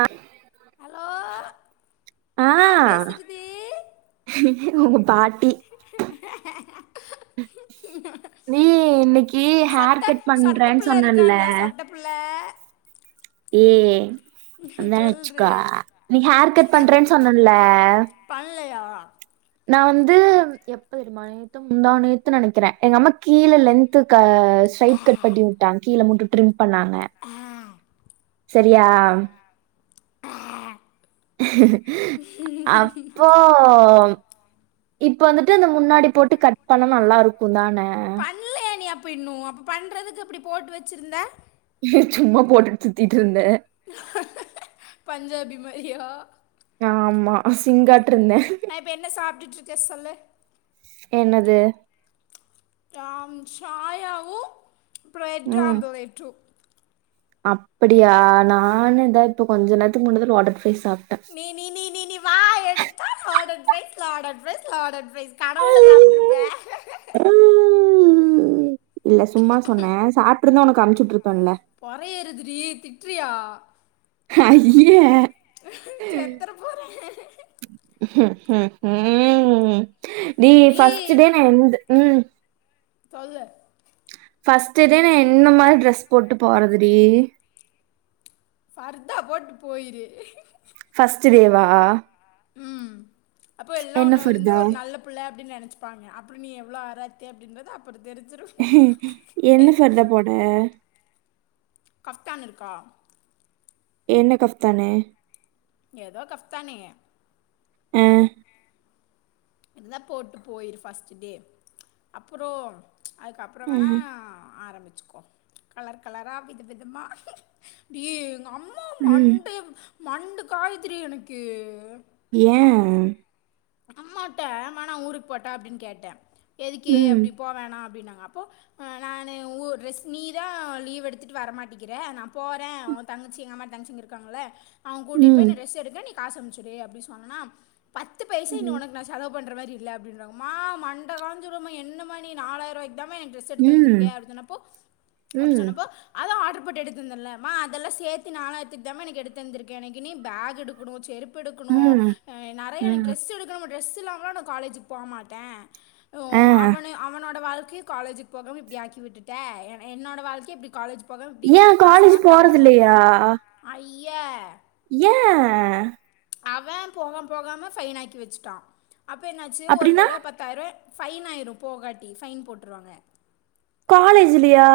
அ hello யார் பேஸ்றது உங்க பாட்டி நீ இன்னைக்கு ஹேர் கட் பண்றன்னு சொன்னல புல்ல ஏ அந்தா சொல்றி ஆச்சுக்கா நீ ஹேர் கட் பண்றேன்னு சொன்னல பண்லயா நா வந்து எப்போ தெரிமா நேத்தா முந்தா நேத்துனு நெனைக்றே எங்கம்மா கீழே லென்து கா ஸ்ட்ரைட் கட் பண்ணி வுட்டாங் கீழ மட்டு ட்ரிம் பண்ணாங்க சரியா அப்போ இப்ப வந்துட்டு அந்த முன்னாடி போட்டு கட் பண்ண நல்லாருக்கு தானே பண்லைய நி அப்ப இன்னு அப்ப பண்றதுக் அப்டி போட்டு வெச்சிருந்தே எ சும்மா போட்டுட் சுத்திட்டுருந்தே பஞ்சாபி மாரியா ஆமா சிங்கா நா இப்ப என்ன சாப்ட்டுட்டு இருக்கே சொல்லு என்னது நாம் சாயாவு பிரெட் ஆம்லேட்டு அப்புடியா நானு இதா இப்ப கொஞ்சொ நேரத்துக்கு முன்னாடிதா லாட் அட்வேஸ் சாப்ட்ட நீ நீ நீ நீ நீ வா எடுத்தா lot advice lot advice lot advice கனவுல சாப்ட்டுருப்பே இல்ல சும்மா சொன்னே சாப்ட்டுருந்தா உனக்கு அமுச்சு வுட்டிருப்பேன்ல பொறையேறுதுடி திட்றியா அய்யே செத்தற போறே ம் நீ ஃபஸ்ட் டேய் டே நா எந்து ம் சொல்லு ஃபர்ஸ்ட் டே நா என்ன மார் ட்ரெஸ் போட்டு போறதுடி பர்தா போட்டு போயிரு ஃபஸ்ட் டேவா ம் அப்போ எல்லா என்ன உன்ன வந்து ஃபர்தா ஒரு நல்ல புள்ள அப்டின்னு நெனைச்சப்பாங்க அப்றோ நீ எவ்ளோ ஆராத்தி அப்டின்றது அப்பறோ தெரிஞ்சுரு என்ன பர்தா போட கஃப்தான் இருக்கா என்ன கஃப்தான் ஏதோ கஃப்தானு ம் இருந்தா போட்டு போயிரு ஃபஸ்ட் டே அப்புறோ அதுக்கப்றோ ஆ, வேணா ஆரம்பிச்சுக்கோ கலர் கலரா வித விதமா டி எங்க அம்மா ம் மண்டே மண்ட காய்துடி எனக்கு ஏ அம்மாட்ட ம்மா நா ஊருக்கு போட்டா அப்டின்னு கேட்டே எதுக்கே ம் அப்டி போ வேணா அப்டின்னாங்க அப்போ ஆ நானு உ ட்ரெஸ் நீதா லீவ் எடுத்துட்டு வர மாட்டிக்கிற நா போறே ஒ தங்கச்சி எங்கம்மாட தங்கச்சிங்க இருக்காங்கள அவங்க கூட்டிட்டு ம் போய் ட்ரெஸ் எடுக்க நீ காசு அம்ச்சுடு அப்டி சொன்னனா த்து பைசா இனி ம் உனக்கு நா செலவு பண்ற மாரி இல்ல அப்டின்றாங்க ம்மா மண்ட காஞ்சுருமா என்னமா நீ நாலாயிருவாய்க் குதாமா எனக் டிரெஸ் எடுத்து தந்திருக்க ம் அப்டி சொன்னப்போ அப்டி ம் சொன்னப்போ அதா ஆட்ரு போட்டு எடுத் தந்தன்ல ம்மா அதெல்லா சேத்து நாலாயிரத்துக்தாமா எனக்கு எடுத் தந்துருக்கே எனக் இனி பேக் எடுக்கணு செருப் பு எடுக்கணு ம் அ நெறையா எனக்கு ம் ட்ரெஸ் எடுக்கமா டிரெஸ் இல்லாமலா நா காலேஜீக்கு போக மாட்டே உ ஆ அவனயு அவனோட வாழ்க்கை காலேஜ்க்கு போகாம இப்டி ஆக்கி விட்டுட்டே என் என்னோட வாழ்க்கை இப்டி காலேஜ் போகாமல் இப்படி ஏ காலேஜ் போறதுலையா அய்யே ஏ அவே போகாம போகாம பைன் ஆக்கி வச்சுட்டா அப்ப என்னாச்சு ஒரு அப்டின்னா தடவ பத் தாயிருவா பைன் ஆயிரு போகாட்டி பைன் போட்டுருவாங்க காலேஜ்லியா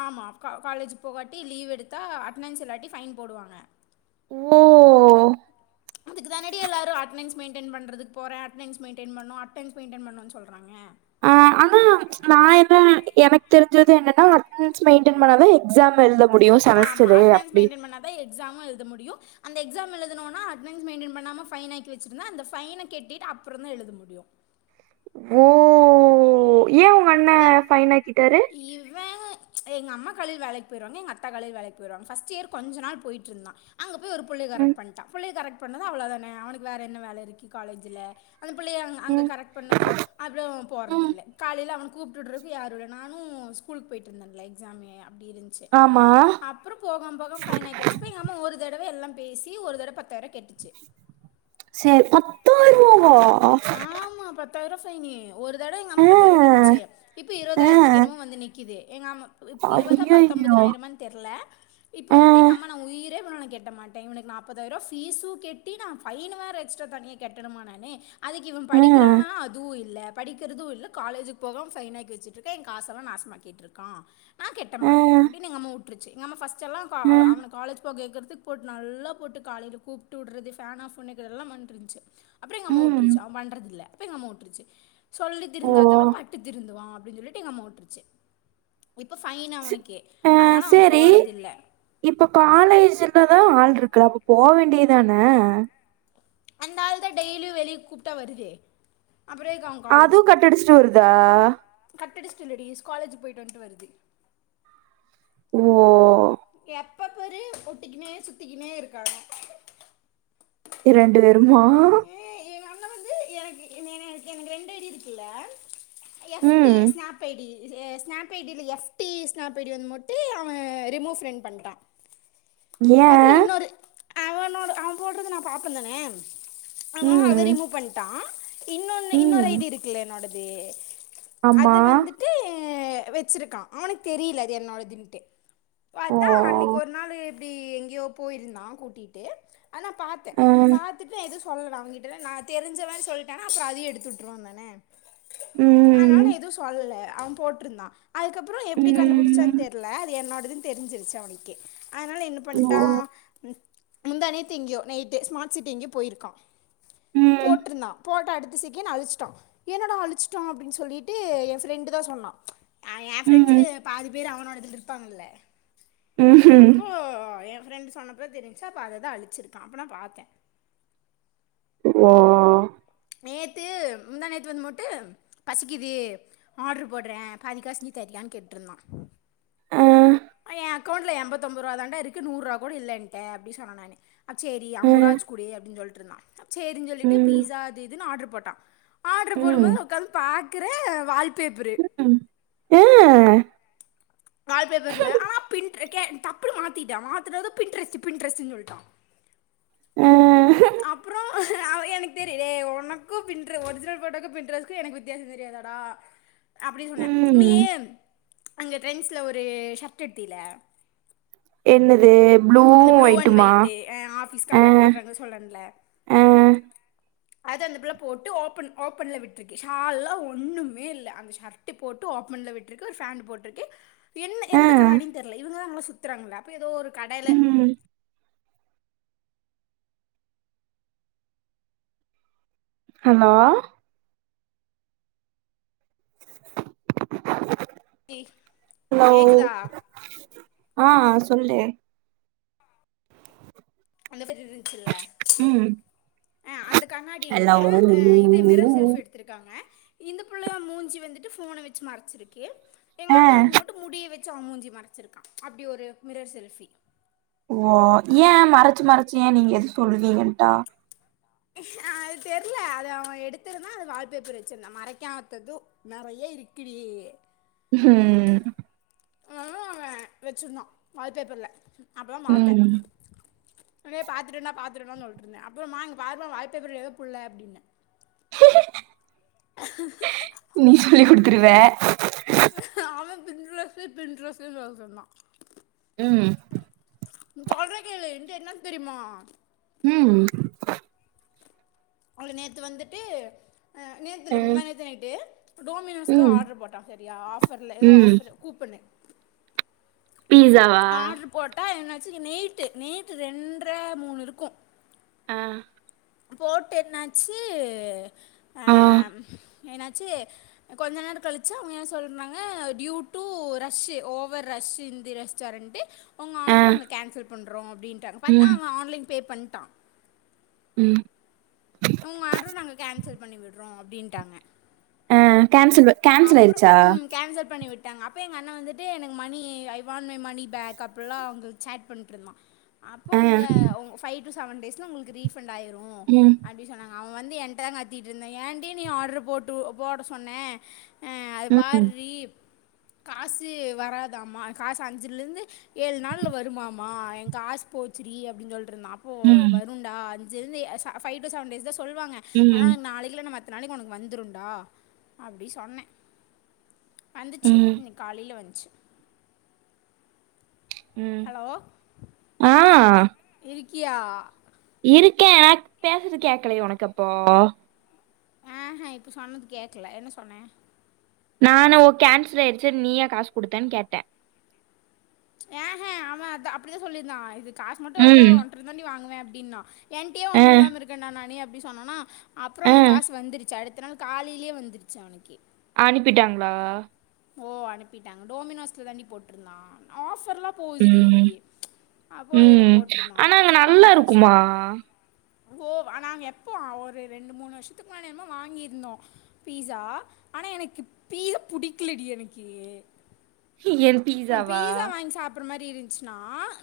ஆமா கா காலேஜ்க் போகாட்டி லீவ் எடுத்தா அட்னன்ஸ் இல்லாட்டி ஃபைன் போடுவாங்க ஓ இதுக்குதானடி எல்லாரு ட்னன்ஸ் மெயின்டைன் பண்றதுக் போற அட்னன்ஸ் மெயின்டென் பண்ணு அட்டன்ஸ் மெயின்டென் பண்ணுன் சொல்றாங்க ஆ ஆனா நா என்ன எனக் தெரிஞ்சது என்னன்னா ஸ் மெயின்டென் பண்ணாதா எக்ஸாம் எழுத முடியு செமஸ்டரு அப்டி தா எக்ஸாமு எழுத முடியு அந்த எக்ஸாம் எழுதனுனா அட்னன்ஸ் மெயிட்டென் பண்ணாம ஃபைனாக்கி வெச்சிருந்தா அந்த ஃபைன கெட்டிட் அப்புறந்தா எழுத முடியு ஓ ஏ உங்க அண்ணே ஃபைனாக்கிட்டாரு இவே எங்க அம்மா காலில் வேலைக் போயிருவாங்க எங்க அத்த காலைல் வேலைக் போய்ருவாங்க‌ ஃபஸ்ட் இயர் கொஞ்ச நாள் போயிட்ருந்தா அங்கே போய் ஒரு புள்ளய ம் கரெக் பண்ட்டா புள்ளய கரக்ட் பண்ணது அவ்வளதான அவனுக்கு வேறென்ன வேல இருக்கு காலேஜில்ல அந்த புள்ளய அ அங்க ம் கரெக்ட் பண்ணது அப்றோ ம் போறதில்ல காலில அவனுக் கூப்ட் உட்றக்கு யாருல்ல நானு ஸ்கூலுக்கு போயிட்ருந்தேல எக்ஸாமு அப்டி இருந் ச்சு ஆமா அப்புறோ போகாம் போகாம் ஃபைன் ஆக்கி வெச்சு அப்ப எங்க அம்மா ஒரு தடவ எல்லாம் பேசி ஒரு தடவ பத்தாய்ருவ கட்டுச்சு செர் பத்தாயிருவாவா ஆமா பத்தாயிருவா ஃபைனு ஒரு தடவ எங்க ஆ அம்மா பத்தாயிருவ கட்டுச்சே இப்போ ஆ இருபதாயிரத்துக்கு என்னமோ வந்து நிக்குது எங்க அம்மா இப்ப இருவதா ஐயையோ பத்தொம்பதனாயிரமான் தெர்ல இப்ப ஆ வந்துட்டு எங்க அம்மா நா உயிரே போனாலு நா கெட்ட மாட்டே இவனுக் நாப்பதாய்ர்வா ஃபீஸு கெட்டி நா ஃபைனு வேற எக்ஸ்ட்ரா தனியா கெட்டணுமா நானு அதுக்கு இவன் ஆ படிக்கிறானா அதுவு இல்ல படிக்கிறிது இல்ல காலேஜுக் போகாம ஃபைன் ஆக்கி வெச்சுட்டுருக்க எ காசெல்லா நாசமாக்கிட்டுருக்கா நா கெட்ட மாட்ட ஆஹ் அப்டினு எங்கம்மா உட்ருச்சு எஙகம்மா ஃபஸ்டெல்லா க அ ஆஹ் அவனுக் காலேஜ் போக கேக்கற்துக் போட்டு நல்லா போட்டு காலையில கூப்ட்டு உட்றது ஃபேன் ஆஃபண் வெக்கறதெல்லாம் பண்ணிட்ருந்ச்சு அப்பற எங்கம்மா உட் உம் பண்றதில்ல‌ இப்ப எங்க அம்மா உட்ருச்சு சொல்லி ஓ திருந்தாதவ பட்டு திருந்துவா அப்டின் சொல்லிட்டு எங்கம்மா உட்ரு ச்சு இப்ப ஃபைன் சி- அவனுக்கு ஆஹ் அதனால அவ சரி போறதில்ல இப்ப காலேஜிலதா ஆள்ட்ருக்கு அப்ப போ வேண்டியதான அந்தாள்தா டெய்லியு வெளிய கூப்ட்டா வருதே அப்பற எதுக் அவுங் அது கட்டடிச்சுட்டு வருதா கட்டடிஷ்ட் இல்லடி ஸ்காலேஜு போய்ட்டு வந்ட்டு வருது ஓ எப்பபாரு ஒட்டிக்கினே சுத்திக்கினே இருக்காங்க ரெண்டு பேருமா எ எங்க அண்ணே வந்து எனக்கு என எ எ எனக்கு ரெண்டு அரிய ருக்குல்ல எஸ் டீ ம் ஸ்நாப் கேடி அ ஸ்நாப் ஐடில் எஃப்டி ஸ்நாப்ஐடிலந்து மட்டு அவ ரிமூவ் ஃப்ரெண் பண்ட்டா பாத்தா ஏன் இன்னொரு அவனோட அவ போட்றது நா பாப்பந்தானே அதனால அத ம் ரிமூ பண் டா இன்னொன்னு இன்னொரு ம் ஐடி இருக்குல்ல என்னோடது ஆமா அது வந்து ட்டு வெச்சிருக்கா அவனுக்கு தெரியில அது என்னோடதுன்ட்டு ஓ பாத்தா அன்னிக்கு ஒரு நாளு இப்டி எங்யோ போயிருந்தா கூட்டிட்டு ஆனா பாத்தே அஹ், பாத்துட்டு எது சொல்ல அவங்கிட்ட நா தெரிஞ்சவேன் சொல்ட்டனா அப்புறோ அதையு எடுத்துட்ருவாந்தான ஆனாலு நா ம் எதுவு சொல்லல அவ போட்ருந்தா அதுக்கப்புறோ எப்டி கண்டுப்புடிச்சான் ம் தெர்ல அது என்னோடதுன் தெரிஞ்சிருச்சு அவனுக்கு அதனால என்ன ஓ பண்ட்டா முந்தாநேத்து எங்கியோ நேத்து ஸ்மார்ட் சிட்டி எங்கியோ போயிருக்கான் ம் போட்டுருந்தா போட்டா அடுத் த செக்கேண் அழிச்சிட்டா என்னாடா அழிச்சிட்டான் அப்டின் சொல்லிட்டு என் ஃப்ரெண்டு தா சொன்னான் ஆ என் ஃப்ரெண்ட்ஸு ம் பாதி பேரு அவனோடதுல இருப்பாங்கல ம் அப்போ என் ஃப்ரெண்டு சொன்னப்போ தெரிஞ்சிச்சி அப்போ அத தான் அழிச்சிருக்கேன் அப்ப நா பாத்தேன் ஓ நேத்து முந்தா நேத்து வந்து மோட்டு பசிக்குது ஆடரு போடுறேன் பாதிக்காசு நீ தரியான்னு கேட்டுருந்தான் அஹ், ஆ என் அக்கௌண்ட்ல எம்பத்தொம்பது ரூபா தாண்ட இருக்கு நூறுரூபா கூட இல்ல என்ட்ட அப்டி சொன்ன நானு செரி அஹ், அம்பரூபாயாச்சி குடு அப்டின் சொல்ட்டு இருந்தான் சேரின் சொல்லிட்டு ம் பீஸா அது இதுன்னு ஆடர் போட்டான் ஆடரு ம் போடும்போது உக்காந்து பாக்கறேன் வால் பேப்பரு ம் அ வால்பேப்பர்ல ஆனா பின்ட் கே டப்புனு மாத்திகிட்டான் மாத்தனது பின் ட்ரெஸ்ட்டு பின் ட்ரெஸ்ட்டுன் சொல்ட்டான் ஆ அப்புறம் அவன் எனக்கு தெரியலே ஒனக்கும் பின்ட்ர ஒரிஜினல் போட்டோக்கும் பின்ட்ரெஸக்கும் எனக்கு வித்தியாசம் தெரியாதாடா அப்டி சொன்னே ம். நீயி அங்க ட்ரெண்ட்ஸ்ல ஒரு ஷட்ட எடுத்தில்ல என்னுது அந்த ப்ளூ அண்ட் ஒயிட்டு் ஆ ஆ ஆஃபீஸ்கார போடறாங்க சொல்றன் இல்ல ஆ அது அந்த புள்ள போட்டு ஓபன் ஓபன்ல விட்டுருக்கு ஷால்லா ஒண்ணுமே இல்ல அந்த ஷட் டு போட்டு ஓப்பன்ல விட்டுருக்கு ஒரு ஃபேன்ட்டு போட்டுருக்கு என்ன ஆ எந்த கண்ணாடின்னு தெர்ல இவங்க தான் நல்லா சுத்தறாங்க இல்ல அப்போ எதோ ஒரு கடைல ம். ஹலோ தீ ஹலோ ஆ சொல்லு அந்த பேரு இருண்ச்சில்ல ம். ஆ அந்த கண்ணாடியில ஹலோ? ஆ இது மிரர் செல்பி எடுத் துருக்காங்க இந்த பிள்ளையு மூஞ்சி வந்துட்டு போன வச்சி மறச்சிருக்கு எங்க ஆ அண்ணா வந்து முட் டு முடிய வச்சி அவன் மூஞ்சி மறச்சிருக்கான் அப்டி ஒரு மிரர் செல்பி ஓ ஏன் மறச்சி மறச்சி ஏன் நீங்க எது சொல்லுவீங்கன்ட்டா அது தெர்ல அது அவன் எடுத்திருந்தான் அது வால்பேப்பர் வச்சிருந்தான் மறைக்காத்தது நறையா இருக்குடி ஹம் ஆ வச்சிருந்தான் வால் பேப்பர்ல அப்பதான் பாத்தன் ம். டே பாத்துட்டுன்னா பாத்துட்டுன்னா சொல்ட்டு இருந்தன் அப்பறமா இங்க பாருமா வால் பேப்பர்ல எதோ புள்ள அப்டின்ன நீ சொல்லி் குடுத்துருவ அவன் பின்ட்ரஸ்ஸு பின்ட்ரஸ்ஸு சொல்ட்டுருந்தான் ம் சொல்ற கேளு என்ட்ட என்னா தெரியுமா ம் அவள நேத்து வந்துட்டு ஆ நேத்து அ இல்ல முந்தாநேத்து நைட்டு டோமினோஸில ம். ஆடர் போட்டான் சரியா ஆஃபர்ல எதோ ம். ஆஃபர் கூப்பனு பீஸாவா போட்டா என்னாச்சி நெயிட்டு நெயிட்டு ரெண்ற மூணு இருக்கும் ஆ போட்டு என்னாச்சி ஆ என்னாச்சி கொஞ்ச நேரம் கழிச்சி அவங்க என்ன சொல்றாங்க யூடு rush over rush Hindi rush ச்சருன்ட்டு உங்க ஆ ஆடர நாங்க கேன்சல் பண்ணுறோ அப்டின்டாங்க பாத்தா ம் அவுங்க ஆன்லைன் பே பண்ட்டா ம் உங்க ஆட்ர நாங்க கேன்சல் பண்ணி விட்றோ அப்டின்டாங்க ஆ கான்சலு அப்புறோ உம் கேன்சல் பண்ணி விட்டாங்க அப்போ எங்க அண்ண வந்துட்டு எனக்கு money I want my money back அப்படிலா அவுங்களுக் சாட் பண்ட்டுருந்தா அப்போ அவுங்க உங்க ஃபைவ் டு செவன் டேஸ்ல உங்களுக்கு ரீஃபண்ட் ஆயிரு அப்டி சொன்னாங்க அவ வந்து என்ட்ட தா கத்திட்டு இருந்த ஏன்டி நீ ஆர்ட்ரு போட்டு போட சொன்ன ஆ அது பார்ரி காசு வராதாம்மா காசு அஞ்சுலிருந்து ஏழு நாள்ல வருமாமா எங் காசு போச்சுரி அப்டின் சொல் ருந்தா அப்போ வரும்ண்டா அஞ்சிலிருந்து ச பைவ் டு செவன் டேஸ் தா சொல்லுவாங்க ஆனா நாளைக்குளா நம்ம நாளைக்கு உனக்கு வந்துருன்டா அப்டி சொன்ன வந்துச்சு இன்னைக்கு காலையில வந்துச்சு ம். ஹலோ ஆ இருக்கியா இருக்கே பேசுறதுகேக்களையோ உனக்கு அப்போ ஆ ஆ இப்போ சொன்னது கேக்கல என்ன சொன்னே நானு ஓ கேன்சல் ஆயிடுச்சு நீயா காசு குடுத்தன்னு கேட்ட யேஹே அவ த அப்டித்தா சொல்லியிருந்தா இது காசு மட்டு வரலா ம் ஒன்ர தாண்டி வாங்குவே அப்டின்னுனா என்டையே ஆ ஒன்னுல்லம இருக்கேனா நானு அப்டி சொன்னோன்னா அப்புறம் ஆ அவனு காசு வந்துடுச்சி அடுத்த நாள் காலையிலயே வந்துடுச்சி அவனுக்கு அனுப்பிட்டாங்ளா ஓ அனுப்பிட்டாங்க டோமினோஸ்ல தாண்டி போட்டிருந்தா ஆஃபர்ல்லா போதுறி ம் அப்போ அதுல ம் போட்டிருந்தா ஆனா அவ அங்க கம்மி நல்லா காசுக்கு இருக்குமா கோ ஆனாங் எப்போ ஒரு ரெண்டு மூணு வருஷத்துக்கு முன்னாடி என்னமோ வாங்கியிருந்தோ பீஸா ஆனா எனக்கு பீஸா புடிக்கலடி எனுக்கு என் நா பீஸாவா பீஸா வாங்கி சாப்புற மாரி இரு ச்சுனா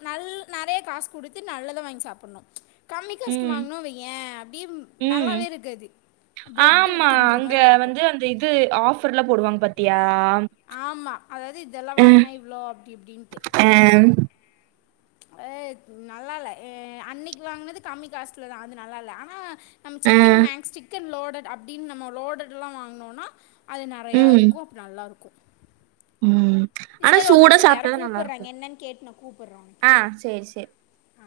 நல் நெறைய காசு குடுத்து நல்லதா வாங்கி சாப்புட்ணு கம்மி ம் காஸ்க்குவாங்குணோ வையே அப்டியே ம் நல்லாவே இருக்காது பிரெட்டு ஆமா திண்ற அங்க மாரி இருக்கு வந்து அந்த இது ஆஃப் பர் ல்லா போடுவாங்க பாத்தியா ஆமா அதாவது இதெல்லா ஆ வாங்குனா இவ்ளோ அப்டி இப்டின்ட்டு ஆ ம் ஹ நல்லா இல்ல அன்னைக்கு வாங்கினது கம்மி காஸ்ல தா அது நல்லா இல்ல ஆனா நம்ம ஆ சிக்கன் மேக்ஸ் சிக்கன் லோடட் அப்டின்னு நம்ம லோடட்ல்லா வாங்குனோனா அது நெறையா ம் இருக்கு நல்லாருக்கு ம் ஆனா செரி ஒரு சூடா நிம்ஷோ இரு யாரோ சாப்ட்டாதா நல்லாருக்கு கூப்பிடுறாங்க என்னன்னு கேட்டுனா கூப்புடுறோ வா உனக் ஆ செரி செரி அ